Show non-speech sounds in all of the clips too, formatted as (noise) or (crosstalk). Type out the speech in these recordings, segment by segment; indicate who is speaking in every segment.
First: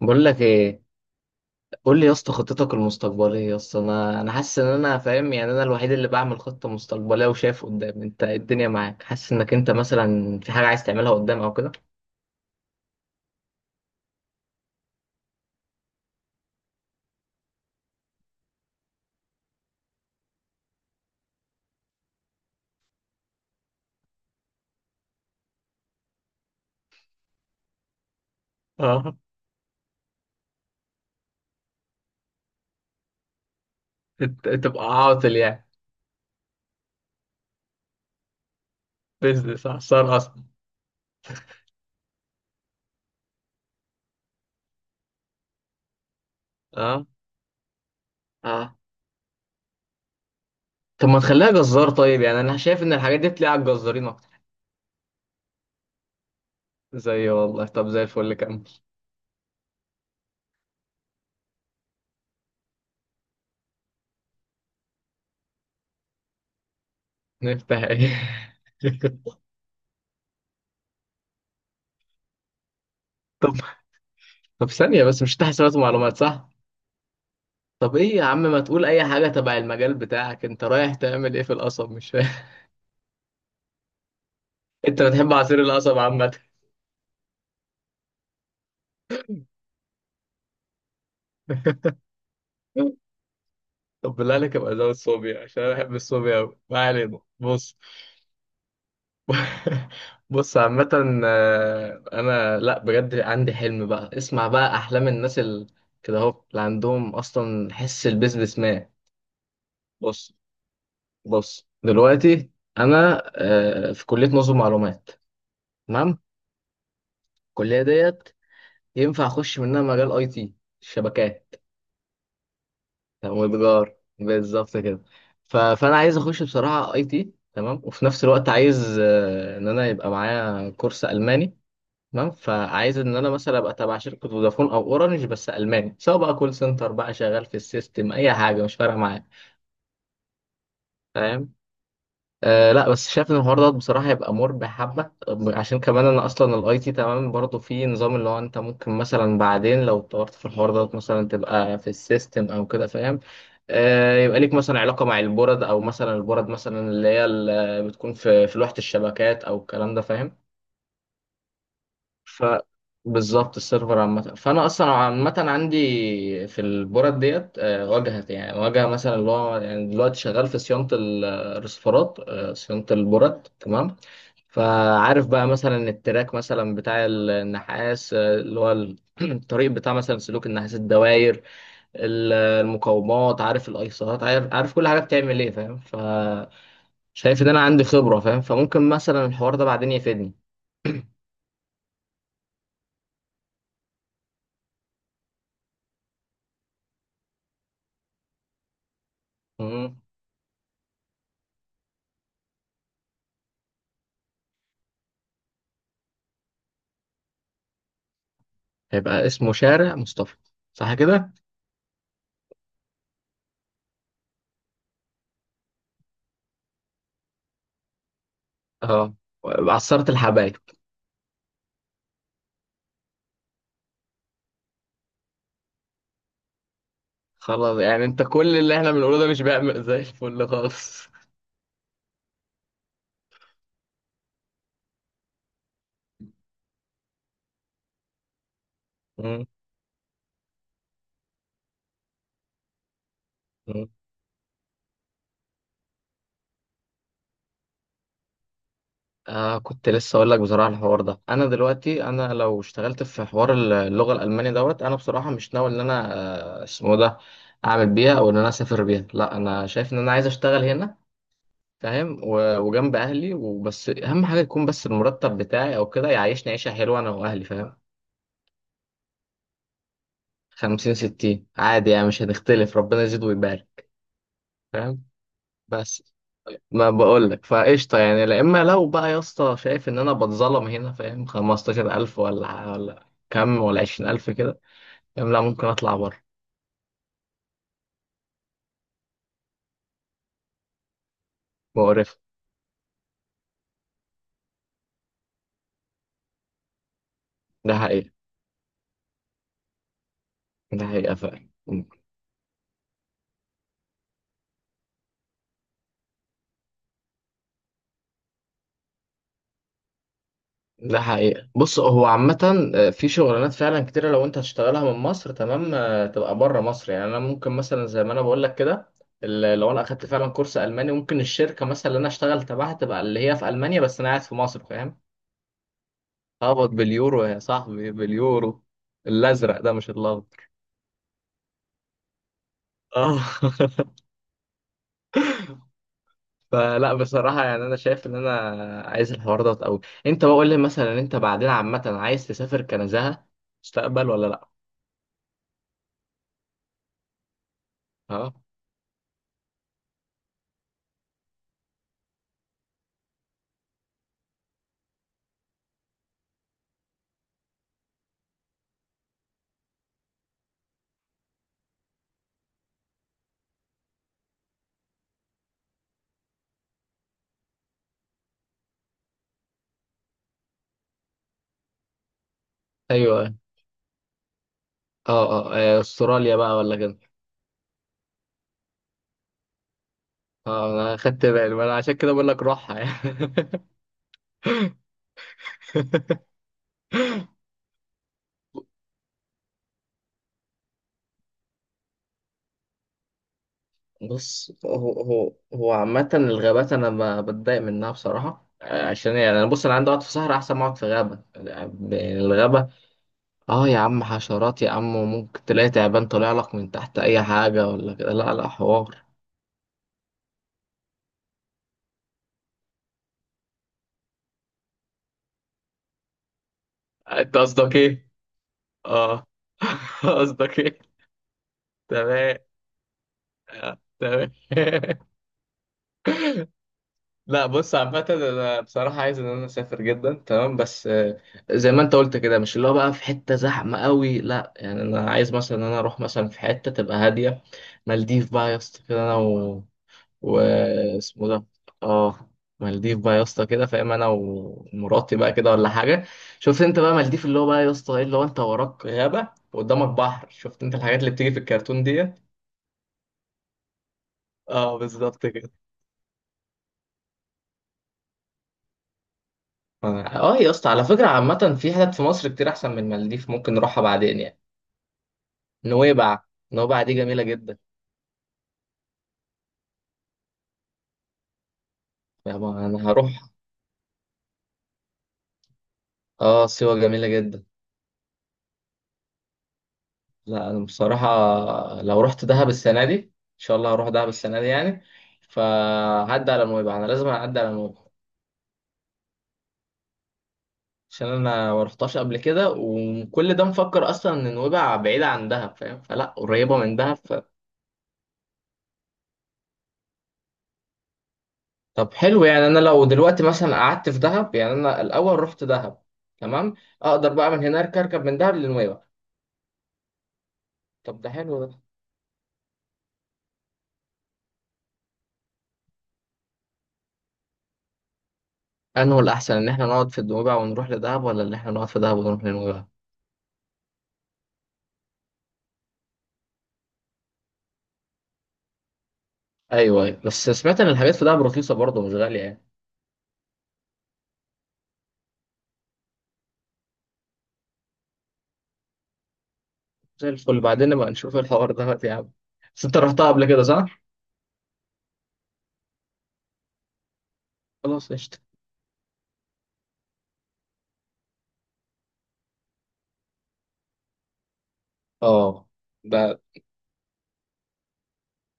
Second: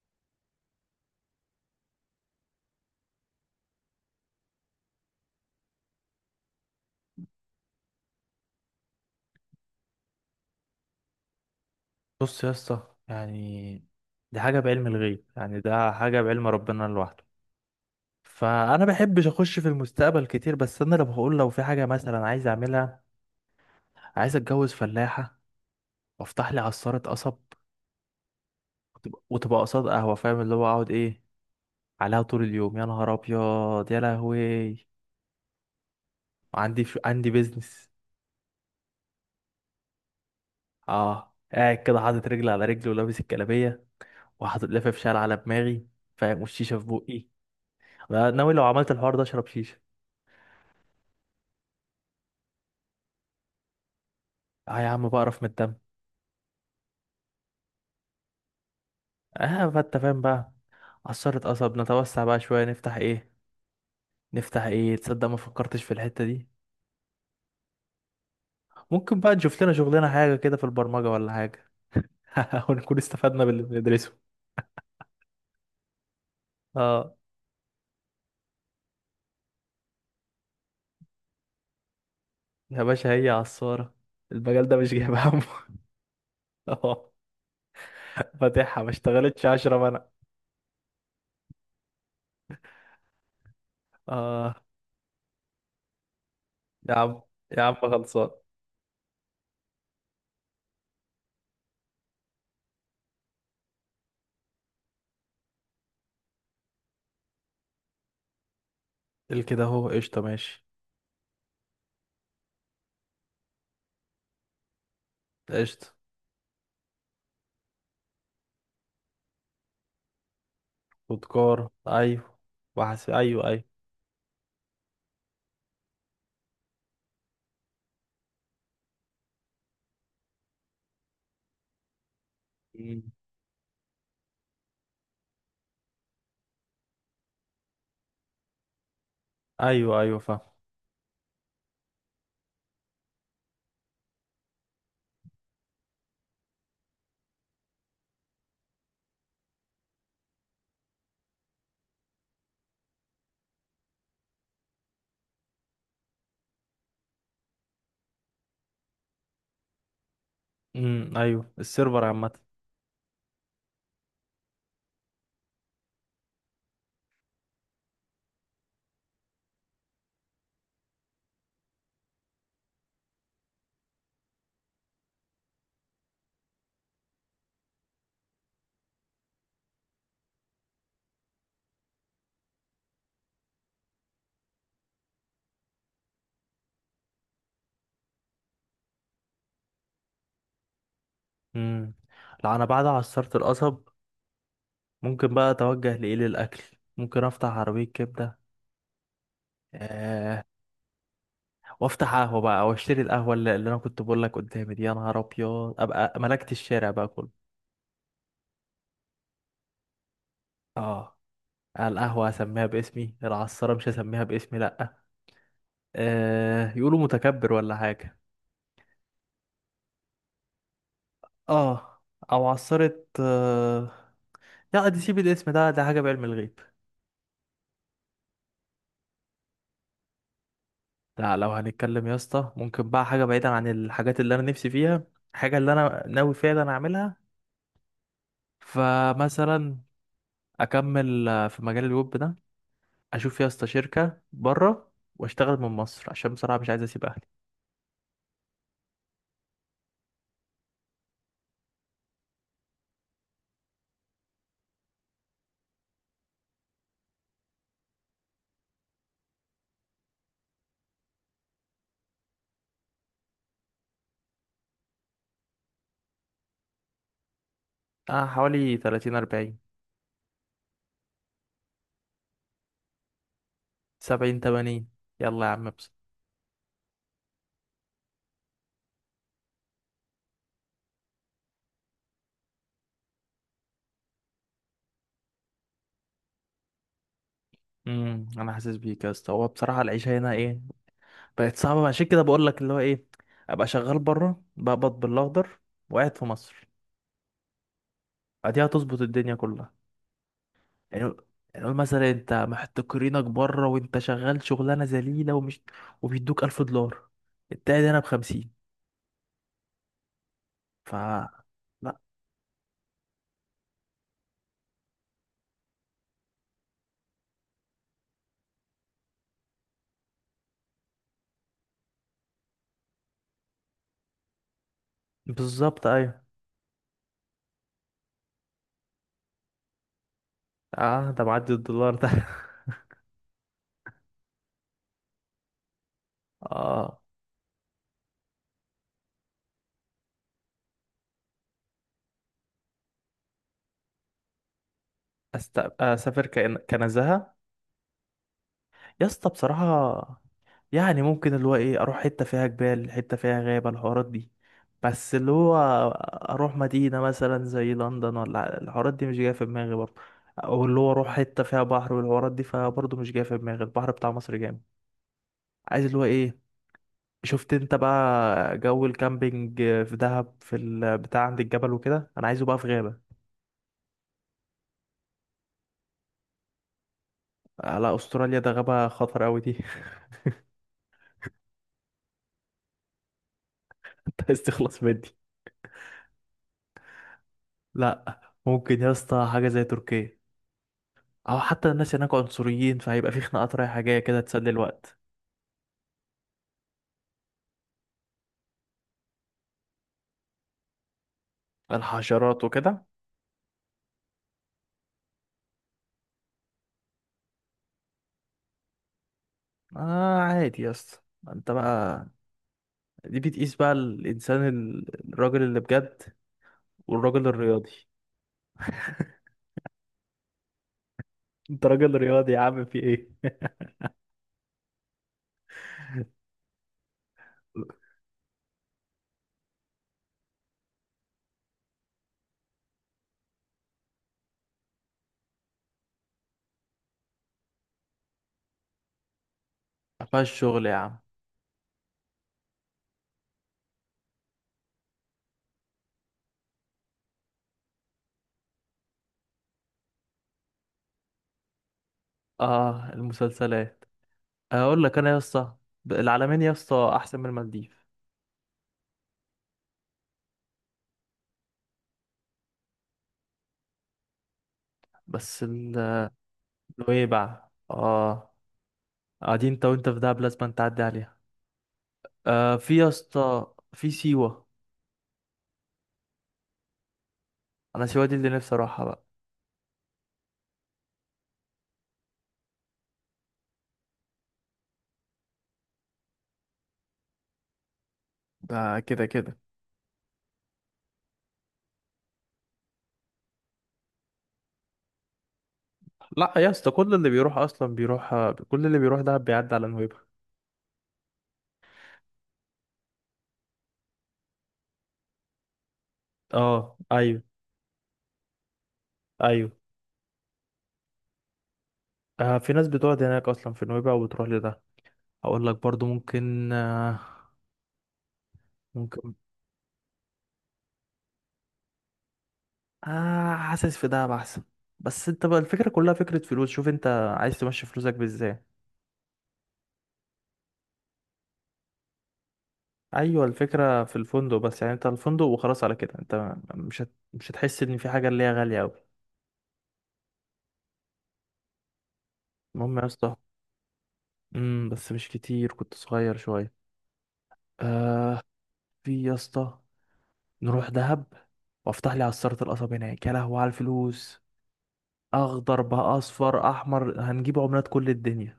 Speaker 1: بقول لك ايه؟ قول لي يا اسطى خطتك المستقبليه يا اسطى، انا حاسس ان انا فاهم، يعني انا الوحيد اللي بعمل خطه مستقبليه وشايف قدام. انت إيه؟ الدنيا معاك، حاسس انك انت مثلا في حاجه عايز تعملها قدام او كده.
Speaker 2: بص يا اسطى، يعني دي حاجة بعلم الغيب. يعني ده حاجة بعلم ربنا لوحده. فأنا بحبش أخش في المستقبل كتير، بس أنا لو بقول، لو في حاجة مثلا عايز أعملها، عايز أتجوز فلاحة وأفتح لي عصارة قصب
Speaker 1: اه.
Speaker 2: وتبقى قصاد قهوة، فاهم؟ اللي هو أقعد إيه عليها طول اليوم. يا نهار أبيض يا لهوي!
Speaker 1: تبقى عاطل يعني؟
Speaker 2: عندي بيزنس.
Speaker 1: بيزنس خسارة اصلا.
Speaker 2: آه، قاعد كده حاطط رجل على رجل، ولابس الجلابية، وحاطط لفة شال على دماغي، فاهم؟ والشيشة في
Speaker 1: اه.
Speaker 2: بقي. أنا ناوي لو
Speaker 1: اه.
Speaker 2: عملت الحوار ده أشرب شيشة.
Speaker 1: طب ما تخليها جزار طيب، يعني انا شايف ان الحاجات دي بتلاقي على الجزارين اكتر.
Speaker 2: اه يا عم، بقرف من الدم.
Speaker 1: زي والله، طب زي الفل كمل.
Speaker 2: اه، فانت فاهم بقى؟ عصارة قصب، نتوسع بقى شوية، نفتح ايه؟ نفتح ايه؟ تصدق ما فكرتش في الحتة دي.
Speaker 1: نفتح ايه؟ (laughs)
Speaker 2: ممكن بقى نشوف لنا شغلنا حاجة كده في البرمجة ولا حاجة. (laughs) ونكون استفدنا
Speaker 1: طب
Speaker 2: باللي بندرسه.
Speaker 1: طب ثانيه بس، مش تحت حسابات ومعلومات صح؟
Speaker 2: اه
Speaker 1: طب ايه يا عم، ما تقول اي حاجة تبع المجال بتاعك، انت رايح تعمل ايه في القصب؟ مش فاهم.
Speaker 2: يا باشا، هي عصارة، المجال ده
Speaker 1: (laughs)
Speaker 2: مش
Speaker 1: انت
Speaker 2: جايب
Speaker 1: بتحب
Speaker 2: همه.
Speaker 1: عصير القصب عامة؟
Speaker 2: (laughs) اه، فاتحها ما اشتغلتش عشرة منع.
Speaker 1: (laughs) طب بالله
Speaker 2: اه
Speaker 1: عليك ابقى زود صوبيا عشان انا بحب الصوبيا قوي. ما
Speaker 2: يا عم،
Speaker 1: علينا،
Speaker 2: يا عم
Speaker 1: بص.
Speaker 2: خلصان.
Speaker 1: (laughs) بص عامة، انا لا بجد عندي حلم بقى، اسمع بقى احلام الناس كده اهو اللي عندهم اصلا حس البيزنس مان.
Speaker 2: الكده اهو قشطة
Speaker 1: بص.
Speaker 2: ماشي.
Speaker 1: بص دلوقتي، انا في كلية نظم معلومات.
Speaker 2: قشطة.
Speaker 1: تمام. الكلية ديت ينفع اخش منها مجال اي تي،
Speaker 2: خد
Speaker 1: الشبكات.
Speaker 2: كار، ايوه. وحس، ايوه ايوه.
Speaker 1: والبجار بالظبط كده. ف... فانا عايز اخش بصراحه اي تي تمام، وفي نفس الوقت عايز ان انا يبقى معايا كورس الماني. تمام. فعايز
Speaker 2: مم.
Speaker 1: ان انا مثلا ابقى تبع شركه فودافون او اورنج بس الماني، سواء بقى كول سنتر بقى، شغال في السيستم، اي حاجه مش فارقه معايا.
Speaker 2: ايوه ايوه، فاهم.
Speaker 1: فاهم. لا، بس شايف ان الحوار ده بصراحه هيبقى مربح حبه. عشان كمان انا اصلا الاي تي تمام برضه في نظام اللي هو، انت ممكن مثلا بعدين لو اتطورت في الحوار ده مثلا تبقى في السيستم او كده، فاهم. يبقى ليك مثلا علاقه مع البورد، او مثلا البورد مثلا اللي هي اللي بتكون في لوحه الشبكات او الكلام ده، فاهم.
Speaker 2: امم، ايوه السيرفر عامه.
Speaker 1: ف بالظبط، السيرفر عامة. فأنا أصلا عامة عندي في البورد ديت واجهة، يعني واجهة مثلا اللي هو، يعني دلوقتي شغال في صيانة الرسيفرات، صيانة البورد، تمام. فعارف بقى مثلا التراك مثلا بتاع النحاس، اللي هو (clears throat) الطريق بتاع مثلا سلوك النحاس، الدواير، المقاومات، عارف الايسرات، عارف، عارف كل حاجة بتعمل ايه، فاهم. فشايف ان انا عندي خبرة، فاهم، فممكن مثلا الحوار ده بعدين يفيدني.
Speaker 2: امم. لا، انا بعد عصرت القصب ممكن بقى اتوجه لايه، للاكل. ممكن افتح عربيه كبده، آه، وافتح قهوه بقى، واشتري القهوه اللي انا كنت بقول لك قدامي دي. يا نهار ابيض، ابقى ملكت الشارع بقى كله.
Speaker 1: هيبقى اسمه شارع مصطفى، صح
Speaker 2: اه،
Speaker 1: كده؟
Speaker 2: القهوه هسميها باسمي. العصاره مش هسميها باسمي، لا. آه، يقولوا متكبر ولا حاجه.
Speaker 1: اه، عصارة الحبايب.
Speaker 2: اه. او عصاره آه... لا، دي سيب الاسم ده، ده حاجه بعلم الغيب.
Speaker 1: خلاص، يعني انت كل اللي احنا بنقوله ده مش بيعمل زي الفل خالص؟
Speaker 2: لا، لو هنتكلم يا اسطى، ممكن بقى حاجة بعيدا عن الحاجات اللي انا نفسي فيها، حاجة اللي انا ناوي فعلا اعملها.
Speaker 1: مم.
Speaker 2: فمثلا اكمل، في مجال الويب ده اشوف يا اسطى
Speaker 1: مم.
Speaker 2: شركة بره، واشتغل من مصر، عشان بصراحة مش عايز اسيب اهلي.
Speaker 1: كنت لسه اقول لك بصراحه، الحوار ده انا دلوقتي، انا لو اشتغلت في حوار اللغه الالمانيه دوت، انا بصراحه مش ناوي ان انا اسمه ده، اعمل بيها او ان انا اسافر بيها، لا انا شايف ان انا عايز اشتغل هنا، فاهم، وجنب اهلي، وبس اهم حاجه يكون بس المرتب بتاعي او كده يعيشني عيشه حلوه انا واهلي، فاهم.
Speaker 2: اه، حوالي 30 40.
Speaker 1: 50 60 عادي يعني، مش هنختلف، ربنا يزيد ويبارك.
Speaker 2: 70 80.
Speaker 1: فاهم.
Speaker 2: يلا يا عم بس.
Speaker 1: بس ما بقولك، فقشطة يعني. لا، إما لو بقى يا اسطى شايف إن أنا بتظلم هنا، فاهم، 15 ألف ولا كم، ولا 20 ألف كده، فاهم، لا ممكن أطلع بره.
Speaker 2: امم، انا حاسس بيك يا اسطى. هو بصراحة العيشة هنا ايه؟ بقت صعبة. عشان
Speaker 1: مقرف.
Speaker 2: كده بقول لك اللي هو ايه، ابقى شغال بره بقبض بالاخضر، وقاعد في مصر.
Speaker 1: ده حقيقة.
Speaker 2: ادي هتظبط الدنيا كلها.
Speaker 1: ده
Speaker 2: يعني
Speaker 1: حقيقة
Speaker 2: قول،
Speaker 1: فعلا.
Speaker 2: يعني قول مثلا انت محتكرينك بره وانت شغال شغلانه ذليله، ومش، وبيدوك 1000 دولار. التاني هنا بخمسين. ف
Speaker 1: ده حقيقة. بص،
Speaker 2: لا،
Speaker 1: هو عامة في شغلانات فعلا كتيرة لو انت هتشتغلها من مصر، تمام، تبقى بره مصر. يعني انا ممكن مثلا زي ما انا بقول لك كده، لو انا اخدت فعلا كورس الماني، ممكن الشركة مثلا اللي انا اشتغل تبعها تبقى اللي هي في المانيا بس انا قاعد في مصر، فاهم.
Speaker 2: بالظبط، ايوه.
Speaker 1: اقبض باليورو يا صاحبي، باليورو، الازرق ده مش الابيض.
Speaker 2: اه، ده معدي الدولار ده. (laughs)
Speaker 1: اه. (laughs) فلا
Speaker 2: اه.
Speaker 1: بصراحة، يعني انا شايف ان انا عايز الحوار ده قوي. انت بقول لي مثلا انت بعدين عامة عايز تسافر كنزهة مستقبل ولا لا؟
Speaker 2: اسافر كنزهه
Speaker 1: اه.
Speaker 2: يا اسطى؟ بصراحه، يعني ممكن اللي هو ايه، اروح حتة فيها جبال، حتة فيها غابة، الحوارات دي، بس اللي هو اروح مدينة مثلا زي لندن، ولا الحوارات دي مش جاية في دماغي برضه. او اللي هو اروح حتة فيها بحر والحوارات دي، فبرضه مش جاية في دماغي. البحر بتاع مصر جامد. عايز اللي هو ايه، شفت انت بقى جو الكامبينج في دهب، في البتاع عند الجبل وكده، انا عايزه بقى في غابة.
Speaker 1: ايوه. اه. اه. استراليا بقى ولا كده.
Speaker 2: لا، استراليا ده غابة خطر قوي دي. (laughs)
Speaker 1: اه، انا خدت بالي، ما انا عشان كده بقول لك روحها يعني.
Speaker 2: انت عايز تخلص من دي؟
Speaker 1: (laughs)
Speaker 2: لا. ممكن يا اسطى حاجة زي تركيا، او حتى الناس هناك عنصريين، فهيبقى في خناقات رايحة جاية كده تسلي
Speaker 1: بص، هو
Speaker 2: الوقت.
Speaker 1: هو هو عامة الغابات أنا بتضايق منها بصراحة. عشان إيه؟ يعني أنا، بص أنا عندي أقعد في صحراء أحسن ما أقعد في غابة، يعني
Speaker 2: الحشرات
Speaker 1: الغابة.
Speaker 2: وكده.
Speaker 1: أه يا عم حشرات يا عم، وممكن تلاقي تعبان طالع لك من تحت، أي حاجة ولا كده، لا لا حوار.
Speaker 2: آه، عادي يا اسطى. انت بقى، دي بتقيس بقى الانسان، الراجل اللي بجد، والراجل
Speaker 1: أنت
Speaker 2: الرياضي.
Speaker 1: قصدك إيه؟ أه. (laughs) قصدك إيه؟
Speaker 2: انت راجل رياضي
Speaker 1: تمام.
Speaker 2: يا عم، في ايه؟
Speaker 1: تمام. (laughs) لا بص عامة، أنا بصراحة عايز إن أنا أسافر جدا، تمام، بس زي ما أنت قلت كده، مش اللي هو بقى في حتة زحمة قوي، لا، يعني أنا عايز مثلا إن أنا أروح مثلا في حتة تبقى هادية. مالديف بقى يا اسطى كده، أنا
Speaker 2: (laughs) فيها
Speaker 1: و...
Speaker 2: الشغل يا عم.
Speaker 1: اسمه ده آه مالديف بقى يا اسطى كده، فاهم، أنا ومراتي بقى كده ولا حاجة. شفت أنت بقى مالديف، اللي هو بقى يا اسطى إيه، اللي هو أنت وراك غابة وقدامك بحر. شفت أنت الحاجات اللي بتيجي في الكرتون ديت؟
Speaker 2: اه، المسلسلات. اقول لك انا يا
Speaker 1: بالظبط كده.
Speaker 2: اسطى، العلمين يا اسطى احسن من المالديف.
Speaker 1: اه يا اسطى، على فكرة عامة في حتت في مصر كتير أحسن من المالديف، ممكن نروحها بعدين يعني.
Speaker 2: بس ال-
Speaker 1: نويبع. نويبع دي جميلة
Speaker 2: نويبع.
Speaker 1: جدا.
Speaker 2: اه، قاعدين انت، وانت في دهب لازم تعدي عليها. آه
Speaker 1: يابا
Speaker 2: في
Speaker 1: أنا
Speaker 2: يا
Speaker 1: هروح.
Speaker 2: اسطى، في سيوة.
Speaker 1: اه، سيوة جميلة جدا.
Speaker 2: انا سيوة دي اللي نفسي اروحها بقى.
Speaker 1: لا أنا بصراحة لو رحت دهب السنة دي، إن شاء الله هروح دهب السنة دي يعني، فهعدي على نويبع، أنا لازم أعدي على نويبع
Speaker 2: ده كده كده.
Speaker 1: عشان أنا ما رحتهاش قبل كده، وكل ده مفكر أصلا إن نويبع بعيدة عن دهب، فاهم، فلا،
Speaker 2: لا يا
Speaker 1: قريبة
Speaker 2: اسطى،
Speaker 1: من
Speaker 2: كل
Speaker 1: دهب.
Speaker 2: اللي بيروح اصلا بيروح، كل اللي بيروح دهب بيعدي على نويبع.
Speaker 1: طب حلو، يعني انا لو دلوقتي مثلا قعدت في دهب، يعني انا الاول رحت دهب، تمام،
Speaker 2: اه،
Speaker 1: اقدر
Speaker 2: ايوه
Speaker 1: بقى من هناك اركب من دهب لنويبع.
Speaker 2: ايوه.
Speaker 1: طب ده حلو ده.
Speaker 2: آه في ناس بتقعد هناك اصلا في نويبع وبتروح لده. هقول لك برضو، ممكن آه،
Speaker 1: انه
Speaker 2: ممكن.
Speaker 1: الاحسن ان احنا نقعد في نويبع ونروح لدهب، ولا ان احنا نقعد في دهب ونروح لنويبع؟
Speaker 2: آه، حاسس في دهب احسن. بس انت بقى الفكره كلها فكره فلوس، شوف انت عايز تمشي فلوسك بازاي.
Speaker 1: ايوه، ايوه، بس سمعت ان الحاجات في دهب رخيصه برضه، مش غاليه يعني.
Speaker 2: ايوه، الفكره في الفندق بس. يعني انت الفندق وخلاص، على كده انت مش هتحس ان في حاجه اللي هي غاليه قوي.
Speaker 1: زي الفل، بعدين نبقى نشوف الحوار ده يا عم. بس انت
Speaker 2: المهم يا
Speaker 1: رحتها
Speaker 2: اسطى.
Speaker 1: قبل كده صح؟
Speaker 2: امم، بس مش كتير، كنت صغير شويه.
Speaker 1: خلاص قشطه.
Speaker 2: آه. في يا اسطى، نروح دهب، وافتح لي عصارة القصب هناك. يا لهوي على الفلوس!
Speaker 1: اه.
Speaker 2: اخضر بقى،
Speaker 1: ده
Speaker 2: اصفر، احمر، هنجيب عملات كل الدنيا.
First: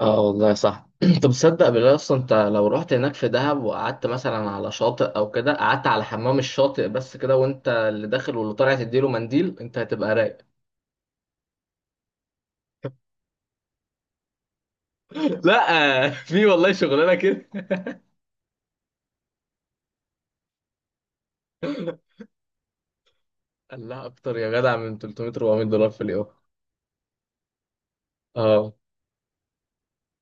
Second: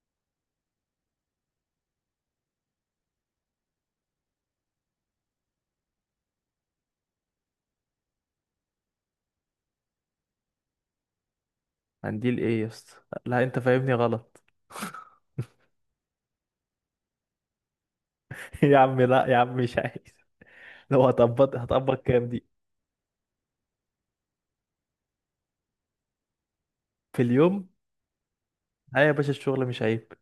Speaker 1: اه، والله صح. (clears throat) طب تصدق بالله، اصلا انت لو رحت هناك في دهب وقعدت مثلا على شاطئ او كده، قعدت على حمام الشاطئ بس كده، وانت اللي داخل واللي طالع تديله منديل، انت هتبقى رايق.
Speaker 2: هنديل ايه يا اسطى؟ لا، انت فاهمني غلط. (laughs)
Speaker 1: (laughs) لا، في والله شغلانه كده. (laughs)
Speaker 2: يا عم لا يا عم، مش عايز. لو هطبط هطبط كام دي؟
Speaker 1: الله اكتر يا جدع، من 300 $400 في اليوم.
Speaker 2: في اليوم؟
Speaker 1: اه.
Speaker 2: لا يا باشا، الشغل مش عيب.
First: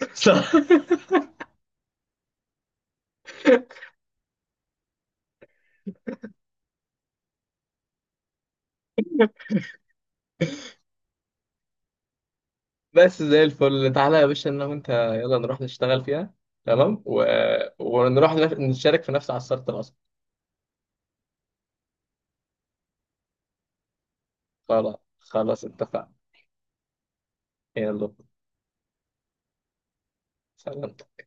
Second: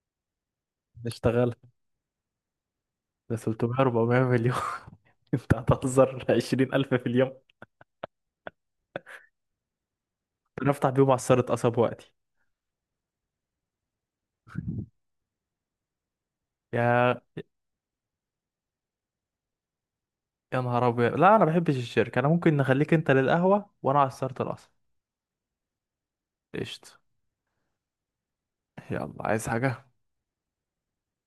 Speaker 1: (laughs) صح.
Speaker 2: نشتغل. ده 300 400 مليون. (laughs) انت هتهزر، 20,000 في اليوم، نفتح بيهم عصارة قصب وقتي.
Speaker 1: بس زي الفل، تعالى يا باشا انا وانت يلا نروح نشتغل فيها، تمام،
Speaker 2: يا
Speaker 1: ونروح نشارك في نفس عصارة القصب.
Speaker 2: يا نهار ابيض! لا، انا ما بحبش الشركة. انا ممكن نخليك انت للقهوة، وانا عصارة القصب.
Speaker 1: خلاص خلاص اتفقنا.
Speaker 2: قشطة.
Speaker 1: يلا.
Speaker 2: يلا. عايز حاجة؟
Speaker 1: سلام.